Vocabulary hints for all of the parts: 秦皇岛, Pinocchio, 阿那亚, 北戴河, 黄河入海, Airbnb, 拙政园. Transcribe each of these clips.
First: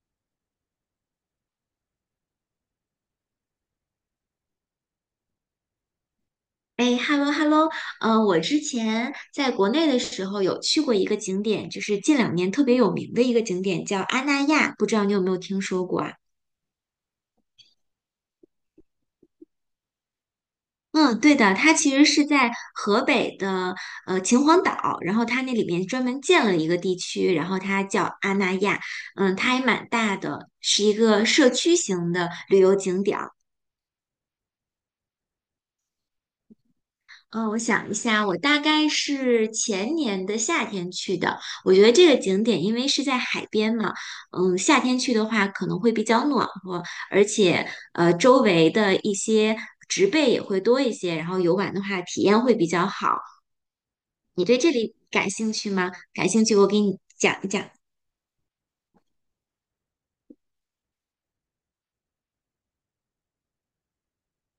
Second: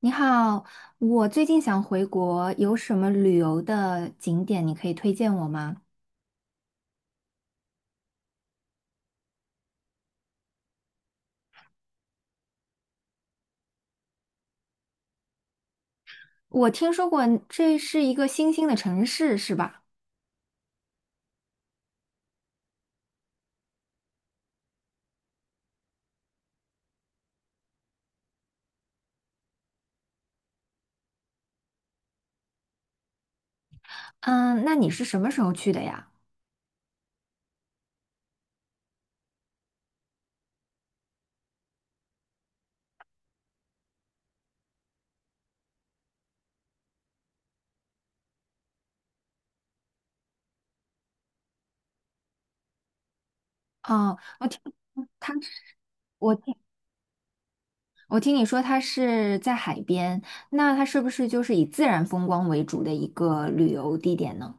你好，我最近想回国，有什么旅游的景点你可以推荐我吗？哎，hello hello，我之前在国内的时候有去过一个景点，就是近两年特别有名的一个景点，叫阿那亚，不知道你有没有听说过啊？我听说过这是一个新兴的城市，是吧？嗯，对的，它其实是在河北的秦皇岛，然后它那里面专门建了一个地区，然后它叫阿那亚，嗯，它还蛮大的，是一个社区型的旅游景点。嗯，那你是什么时候去的呀？嗯,我想一下，我大概是前年的夏天去的。我觉得这个景点因为是在海边嘛，嗯，夏天去的话可能会比较暖和，而且周围的一些植被也会多一些，然后游玩的话体验会比较好。哦，你我对听这里感他，兴趣吗？感我兴听趣，我给你讲一讲。我听你说它是在海边，那它是不是就是以自然风光为主的一个旅游地点呢？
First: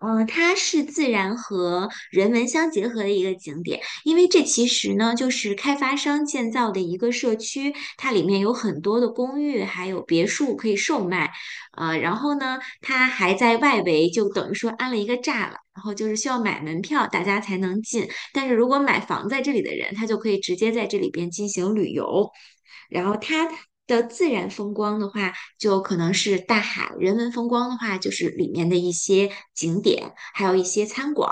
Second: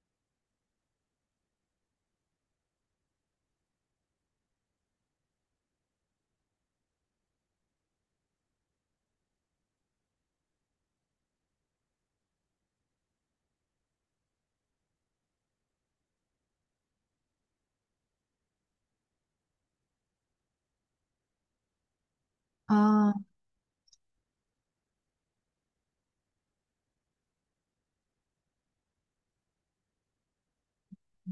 嗯，它是自然和人文相结合的一个景点，因为这其实呢就是开发商建造的一个社区，它里面有很多的公寓，还有别墅可以售卖，然后呢，它还在外围就等于说安了一个栅栏，然后就是需要买门票，大家才能进，但是如果买房在这里的人，他就可以直接在这里边进行旅游。然哦，后它的自然风光的话，就可能是大海，人文风光的话，就是里面的一些景点，还有一些餐馆。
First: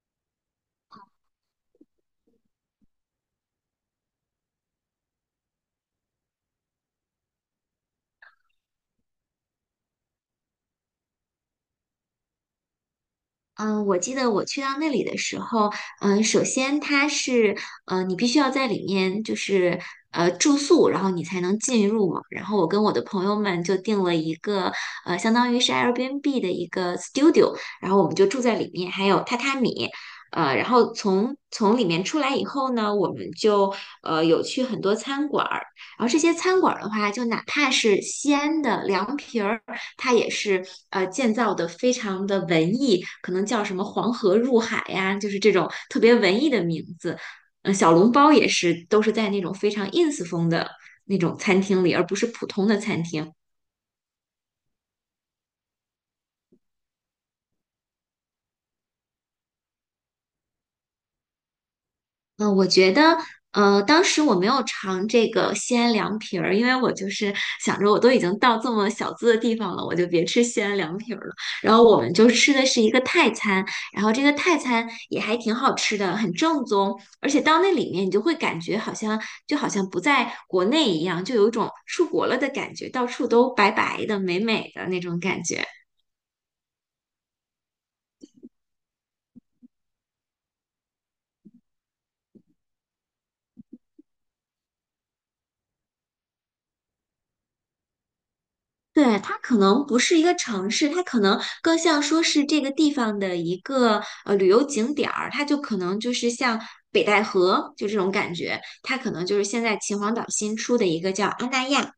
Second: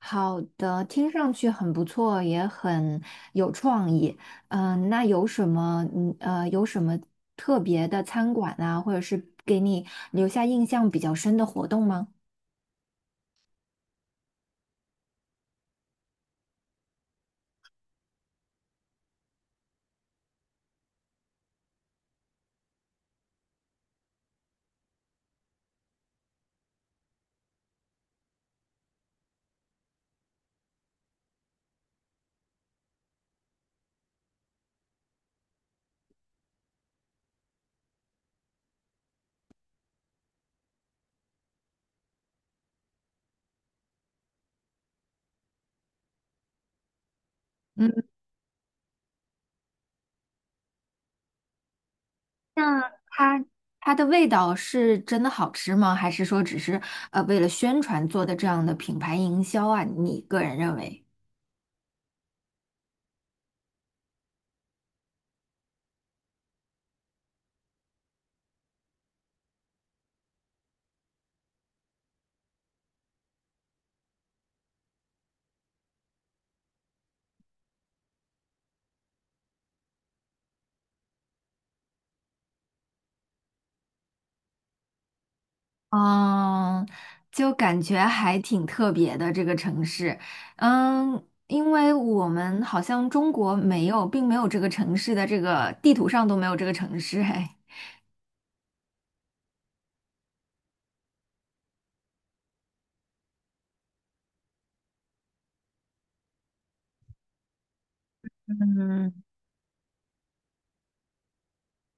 好的，听上去很不错，也很有创意。那有什么特别的餐馆啊，或者是给你留下印象比较深的活动吗？嗯,我记得我去到那里的时候，嗯，首先它是，呃，你必须要在里面就是住宿，然后你才能进入嘛。然后我跟我的朋友们就订了一个，呃，相当于是 Airbnb 的一个 studio，然后我们就住在里面，还有榻榻米，然后从里面出来以后呢，我们就有去很多餐馆儿，然后这些餐馆儿的话，就哪怕是西安的凉皮儿。它也是建造的非常的文艺，可能叫什么黄河入海呀，就是这种特别文艺的名字。嗯，小嗯，笼包也是，都是在那种非常 ins 风的那种餐厅里，而不是普通的那餐厅。它它的味道是真的好吃吗？还是说只是为了宣传做的这样的品牌营销啊？你个人认为？嗯,我觉得，呃，当时我没有尝这个西安凉皮儿，因为我就是想着我都已经到这么小资的地方了，我就别吃西安凉皮儿了。然后我们就吃的是一个泰餐，然后这个泰餐也还挺好吃的，很正宗。而且到那里面，你就会感觉好像就好像不在国内一样，就有一种出国了的感觉，到处都白白的、美美的那种感觉。嗯，就感觉还挺特别的这个城市，嗯，因为我们好像中国没有，并没有这个城市的这个地图上都没有这个城市，哎，对，它可能不是一个城市，它可能更像说是这个地方的一个旅游景点儿，它就可能就是像北戴河就这种感觉，它可嗯，能就是现在秦皇岛新出的一个叫阿那亚，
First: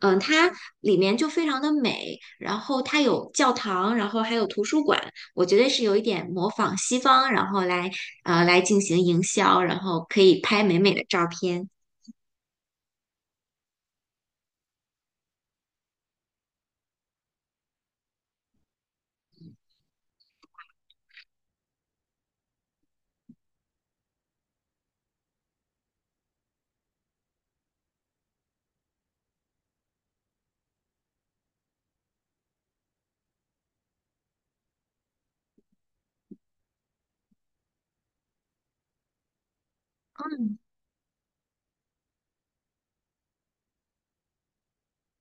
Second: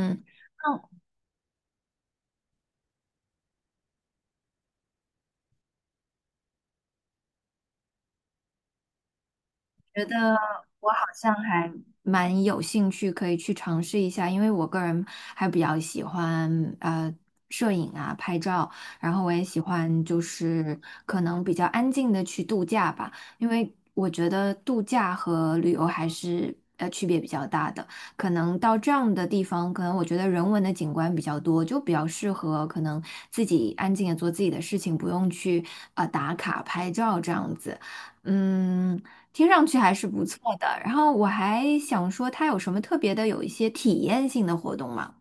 嗯，它里面就非常的美，然后它有教堂，然后还有图书馆，我觉得是有一点模仿西方，然后来来进行营销，然觉后可得以拍美我美好的照像还片。蛮有兴趣，可以去尝试一下，因为我个人还比较喜欢摄影啊、拍照，然后我也喜欢就是可能比较安静的去度假吧，因为我觉得度假和旅游还是区别比较大的。可能到这样的地方，可能我觉得人文的景观比较多，就比较适合可能自己安静的做自己的事情，不用去打卡拍照这样子。嗯，听上去还是不错嗯的。然后我还想说，它有什么特别的，有一些体验性的活动吗？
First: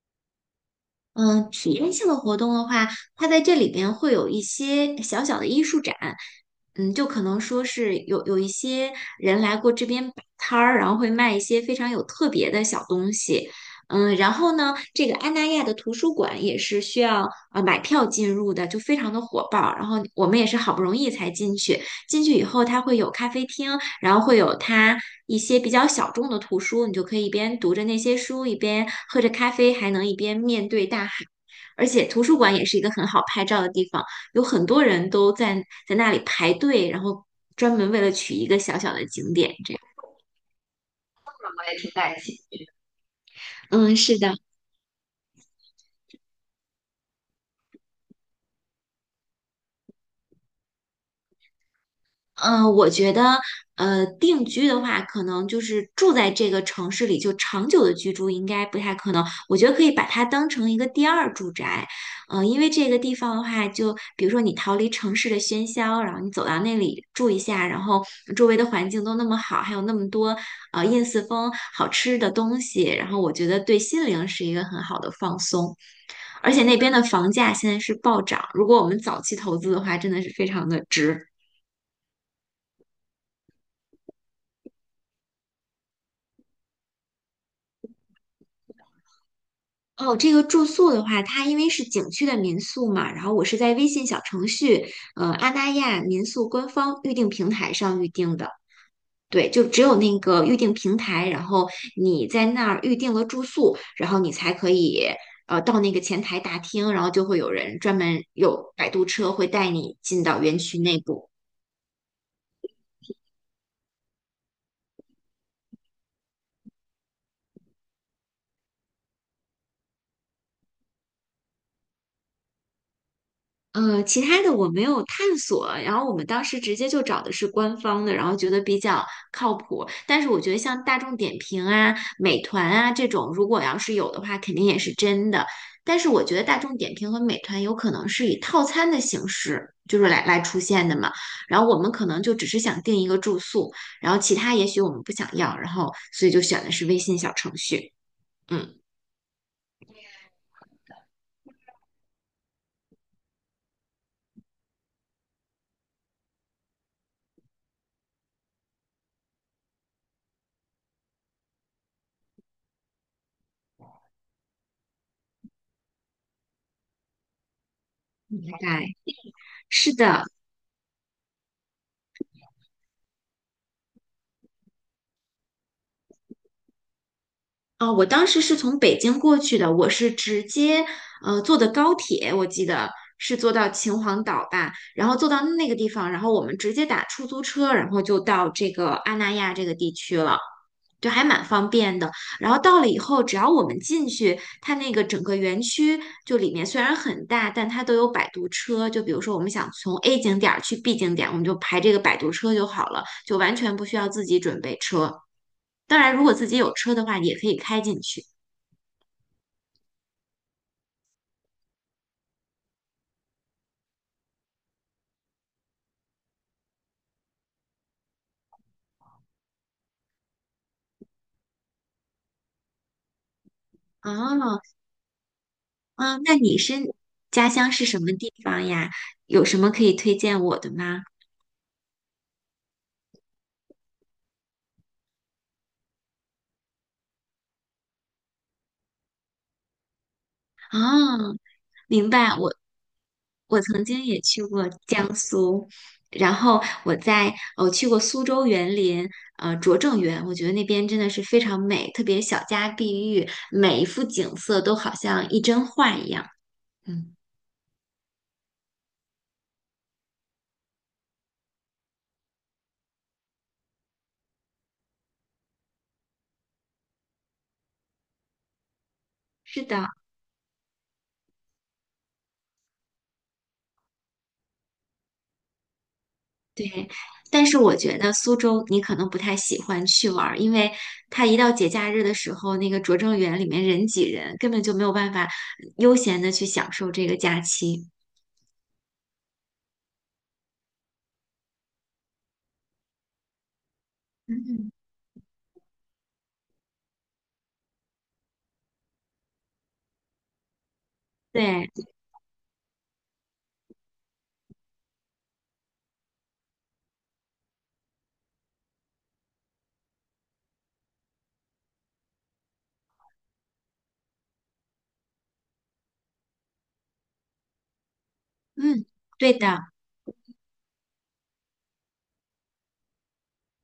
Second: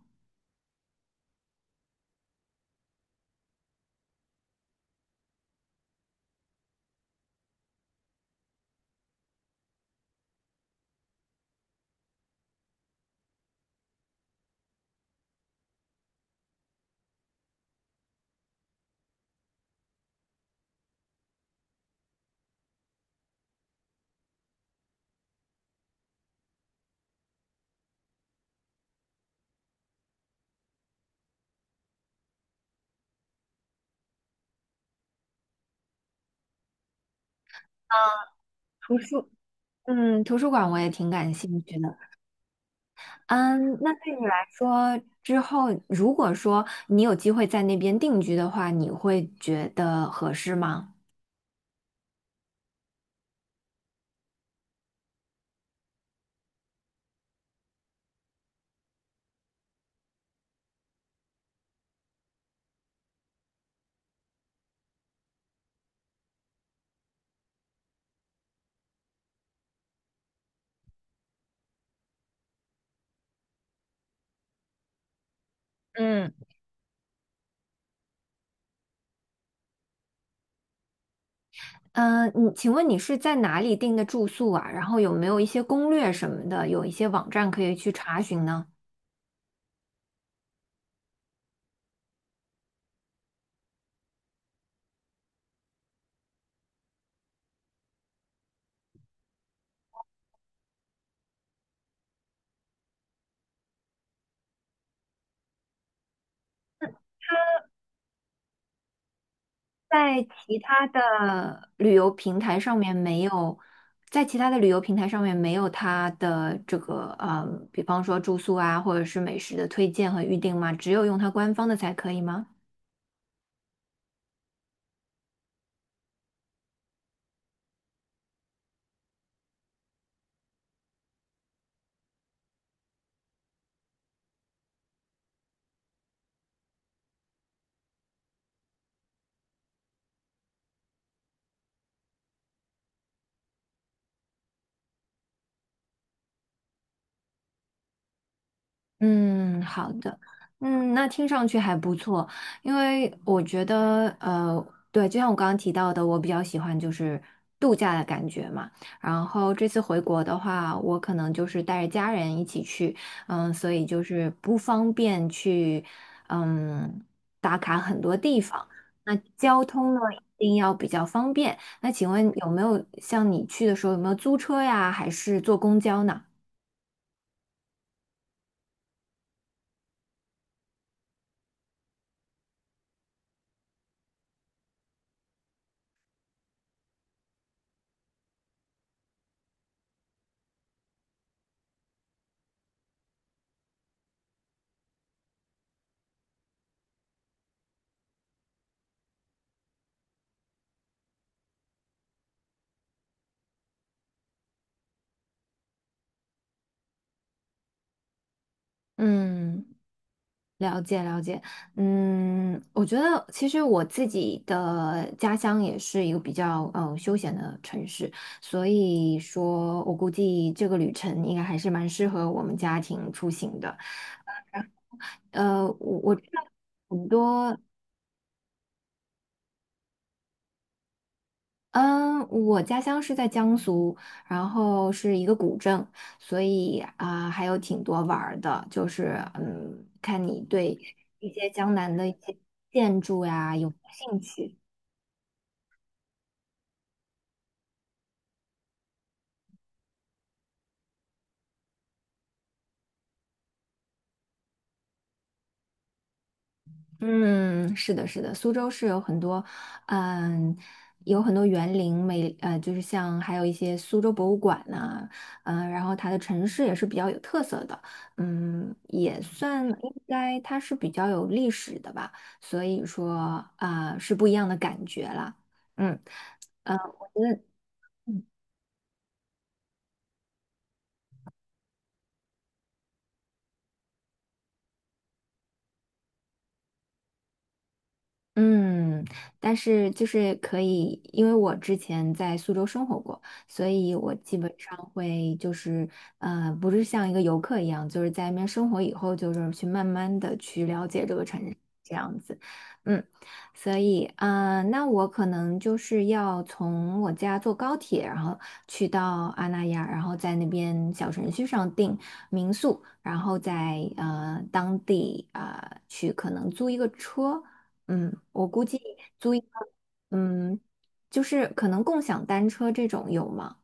嗯，体验性的活动的话，它在这里边会有一些小小的艺术展，嗯，就可能说是有一些人来过这边摆摊儿，然后会卖一些非常有特别的小东西，嗯，然后呢，这个安那亚的图书馆也是需要买票进入的，就非常的火爆，然后我们也是好不容易才进去，进去以后它会有咖啡厅，然后会有它一些比较小众的图书，你就可以一边读着那些书，一边喝着咖啡，还能一边面对大海。而且图书馆也是一个很好拍照的地方，有很多人都在那里排队，然后专门为了取一个小小图的书，景点，这样。嗯，图书馆我也挺感兴我趣也挺的。感谢。嗯，那嗯，对是你的。来说，之后如果说你有机会在那边定居的话，你会觉得合适吗？嗯，我觉得，呃，定居的话，可能就是住在这个城市里，就长久的居住应该不太可能。我觉得可以把它当成一个第二住宅，因为这个地方的话，就比如说你逃离城市的喧嚣，然后你走到那里住一下，然后周围的环境都那么好，还有那么多燕四风好吃的东西，然后我觉得对心灵是一个很好的放松。嗯。而且那边的房价现在是暴涨，如果我们早期投资的话，真的是非常的值。嗯，请问你是在哪里订的住宿啊？然后有没有一些攻略什么的，有一些网站可以去查询呢？哦，这个住宿的话，它因为是景区的民宿嘛，然后我是在微信小程序，阿那亚民宿官方预订平台上预订的。对，就只有那个预订平台，然后你在那儿预订了住宿，然后你才可以到那个前台大厅，然后就会有人专门有摆渡车会带你在进到园其区他内部。的旅游平台上面没有，在其他的旅游平台上面没有它的这个，比方说住宿啊，或者是美食的推荐和预订吗？只有用它官方的才可以吗？其他的我没有探索，然后我们当时直接就找的是官方的，然后觉得比较靠谱。但是我觉得像大众点评啊、美团啊这种，如果要是有的话，肯定也是真的。但是我觉得大众点评和美团有可能是以套餐的形式，就是来出现的嘛。然后我们可能就只是想订一个住宿，然后其他也许我们不想要，然后所以就选的是微信小程序。嗯，嗯，好的，嗯，那听上去还不错，因为我觉得，对，就像我刚刚提到的，我比较喜欢就是度假的感觉嘛。然后这次回国的话，我可能就是带着家人一起去，嗯，所以就是不方便去，嗯，打卡很多地大方。概那交通是呢，的。一定要比较方便。那请问有没有像你去的时候有没有租车呀，还是坐公交呢？啊、我当时是从北京过去的，我是直接坐的高铁，我记得是坐到秦皇岛吧，然后坐到那个地方，然后我们直接打出租车，然后就到这个阿那亚这个地区了。就还蛮方便的。然后到了以后，只要我们进去，它那个整个园区就里面虽然很大，但它都有摆渡车。就比如说我们想从 A 景点儿去 B 景点，我们就排这个摆渡车就好了，就完全不需要自己准备车。当然，如果自己有车的话，也可以开进去。嗯。了解了解，嗯，我觉得其实我自己的家乡也是一个比较休闲的城市，所以说我估计这个旅程应该还是蛮适合我们家庭出行的。哦，我知嗯，那道你是很家多。乡是什么地方呀？有什么可以推荐我的吗？嗯，我家乡是在江苏，然后是一个古镇，所以啊、还有挺多玩儿的，就是嗯，看你对啊，一些江南的明一白，些我建筑呀我有没曾有经兴也去趣。过江苏，然后我去过苏州园林，拙政园，我觉得那边真的是非常美，特别小家碧玉，每一幅景色都好像一帧画一样。嗯，嗯，是的，是的，苏州是有很多，嗯，有很多园林美，就是像还有一些苏州博物馆呐、嗯、然后它的城市也是比较有特色的，嗯，也是算的。应该它是比较有历史的吧，所以说啊、是不一样的感觉啦，嗯，对，我觉但得。是我觉得苏州你可能不太喜欢去玩儿，因为它一到节假日的时候，那个拙政园里面人挤人，根本就没有办法悠闲的去享受这个假期。嗯，但是就是可以，因为我之前在苏州生活过，所以我基本嗯，上会就是，不是像一个游客一样，就是在那边生活以后，就是去慢慢的去了解这个城市对，这样子，嗯，所以，那我可能就是要从我家坐高铁，然后去到阿那亚，然后在那边小程序上订民宿，然后在当地啊、去可能租一个车。嗯，我估计嗯，对租一的，个，嗯，就是可能共享单车这种有吗？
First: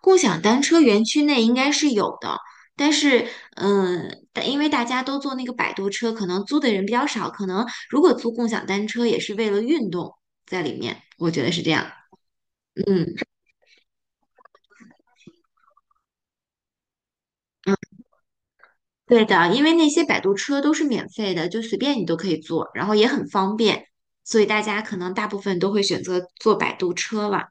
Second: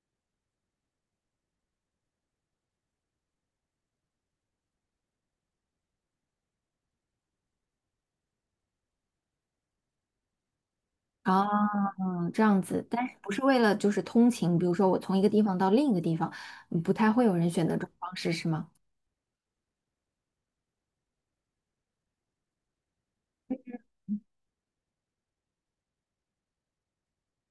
共享单车园区内应该是有的，但是，嗯，但因为大家都坐那个摆渡车，可能租的人比较少，可能如果租共享单车也是为了运动在里面，我觉啊，得是这样。这样子，嗯但是不是为了就是通勤，比如说我从一个地方到另一个地方，不太会有人选择这种方式，是吗？对的，因为那些摆渡车都是免费的，就随便你都可以坐，然后也很方便，所以大家可能大部分都会选择坐摆渡车了。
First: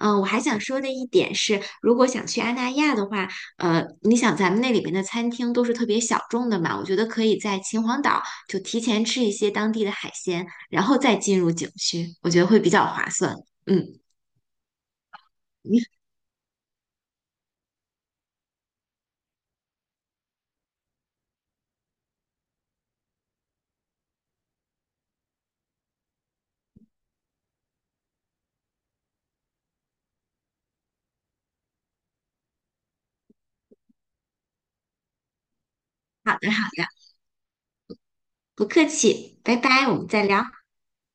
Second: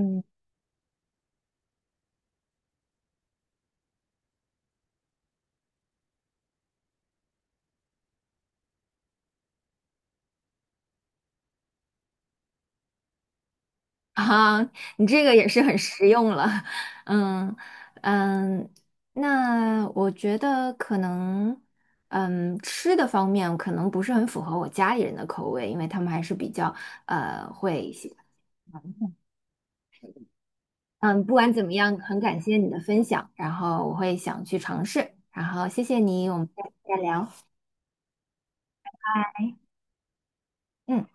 嗯，我还想说的一点是，如果想去阿那亚的话，你想咱们那里面的餐厅都是特别小众的嘛，我觉得可以在秦皇岛就提前吃一些当地的海鲜，然后再进入景区，我觉得会比较划算。嗯，啊，你这个也是很实用了，嗯嗯，那我觉得可能，嗯，吃的方面可能不是很符合我家里人的口味，因为他们还是比较呃会喜欢。嗯，不管怎么样，很感谢你的分享，然后我会想去尝试，然后谢谢你，好我们的下好次的，再聊。不客气，拜拜，我们再聊。嗯。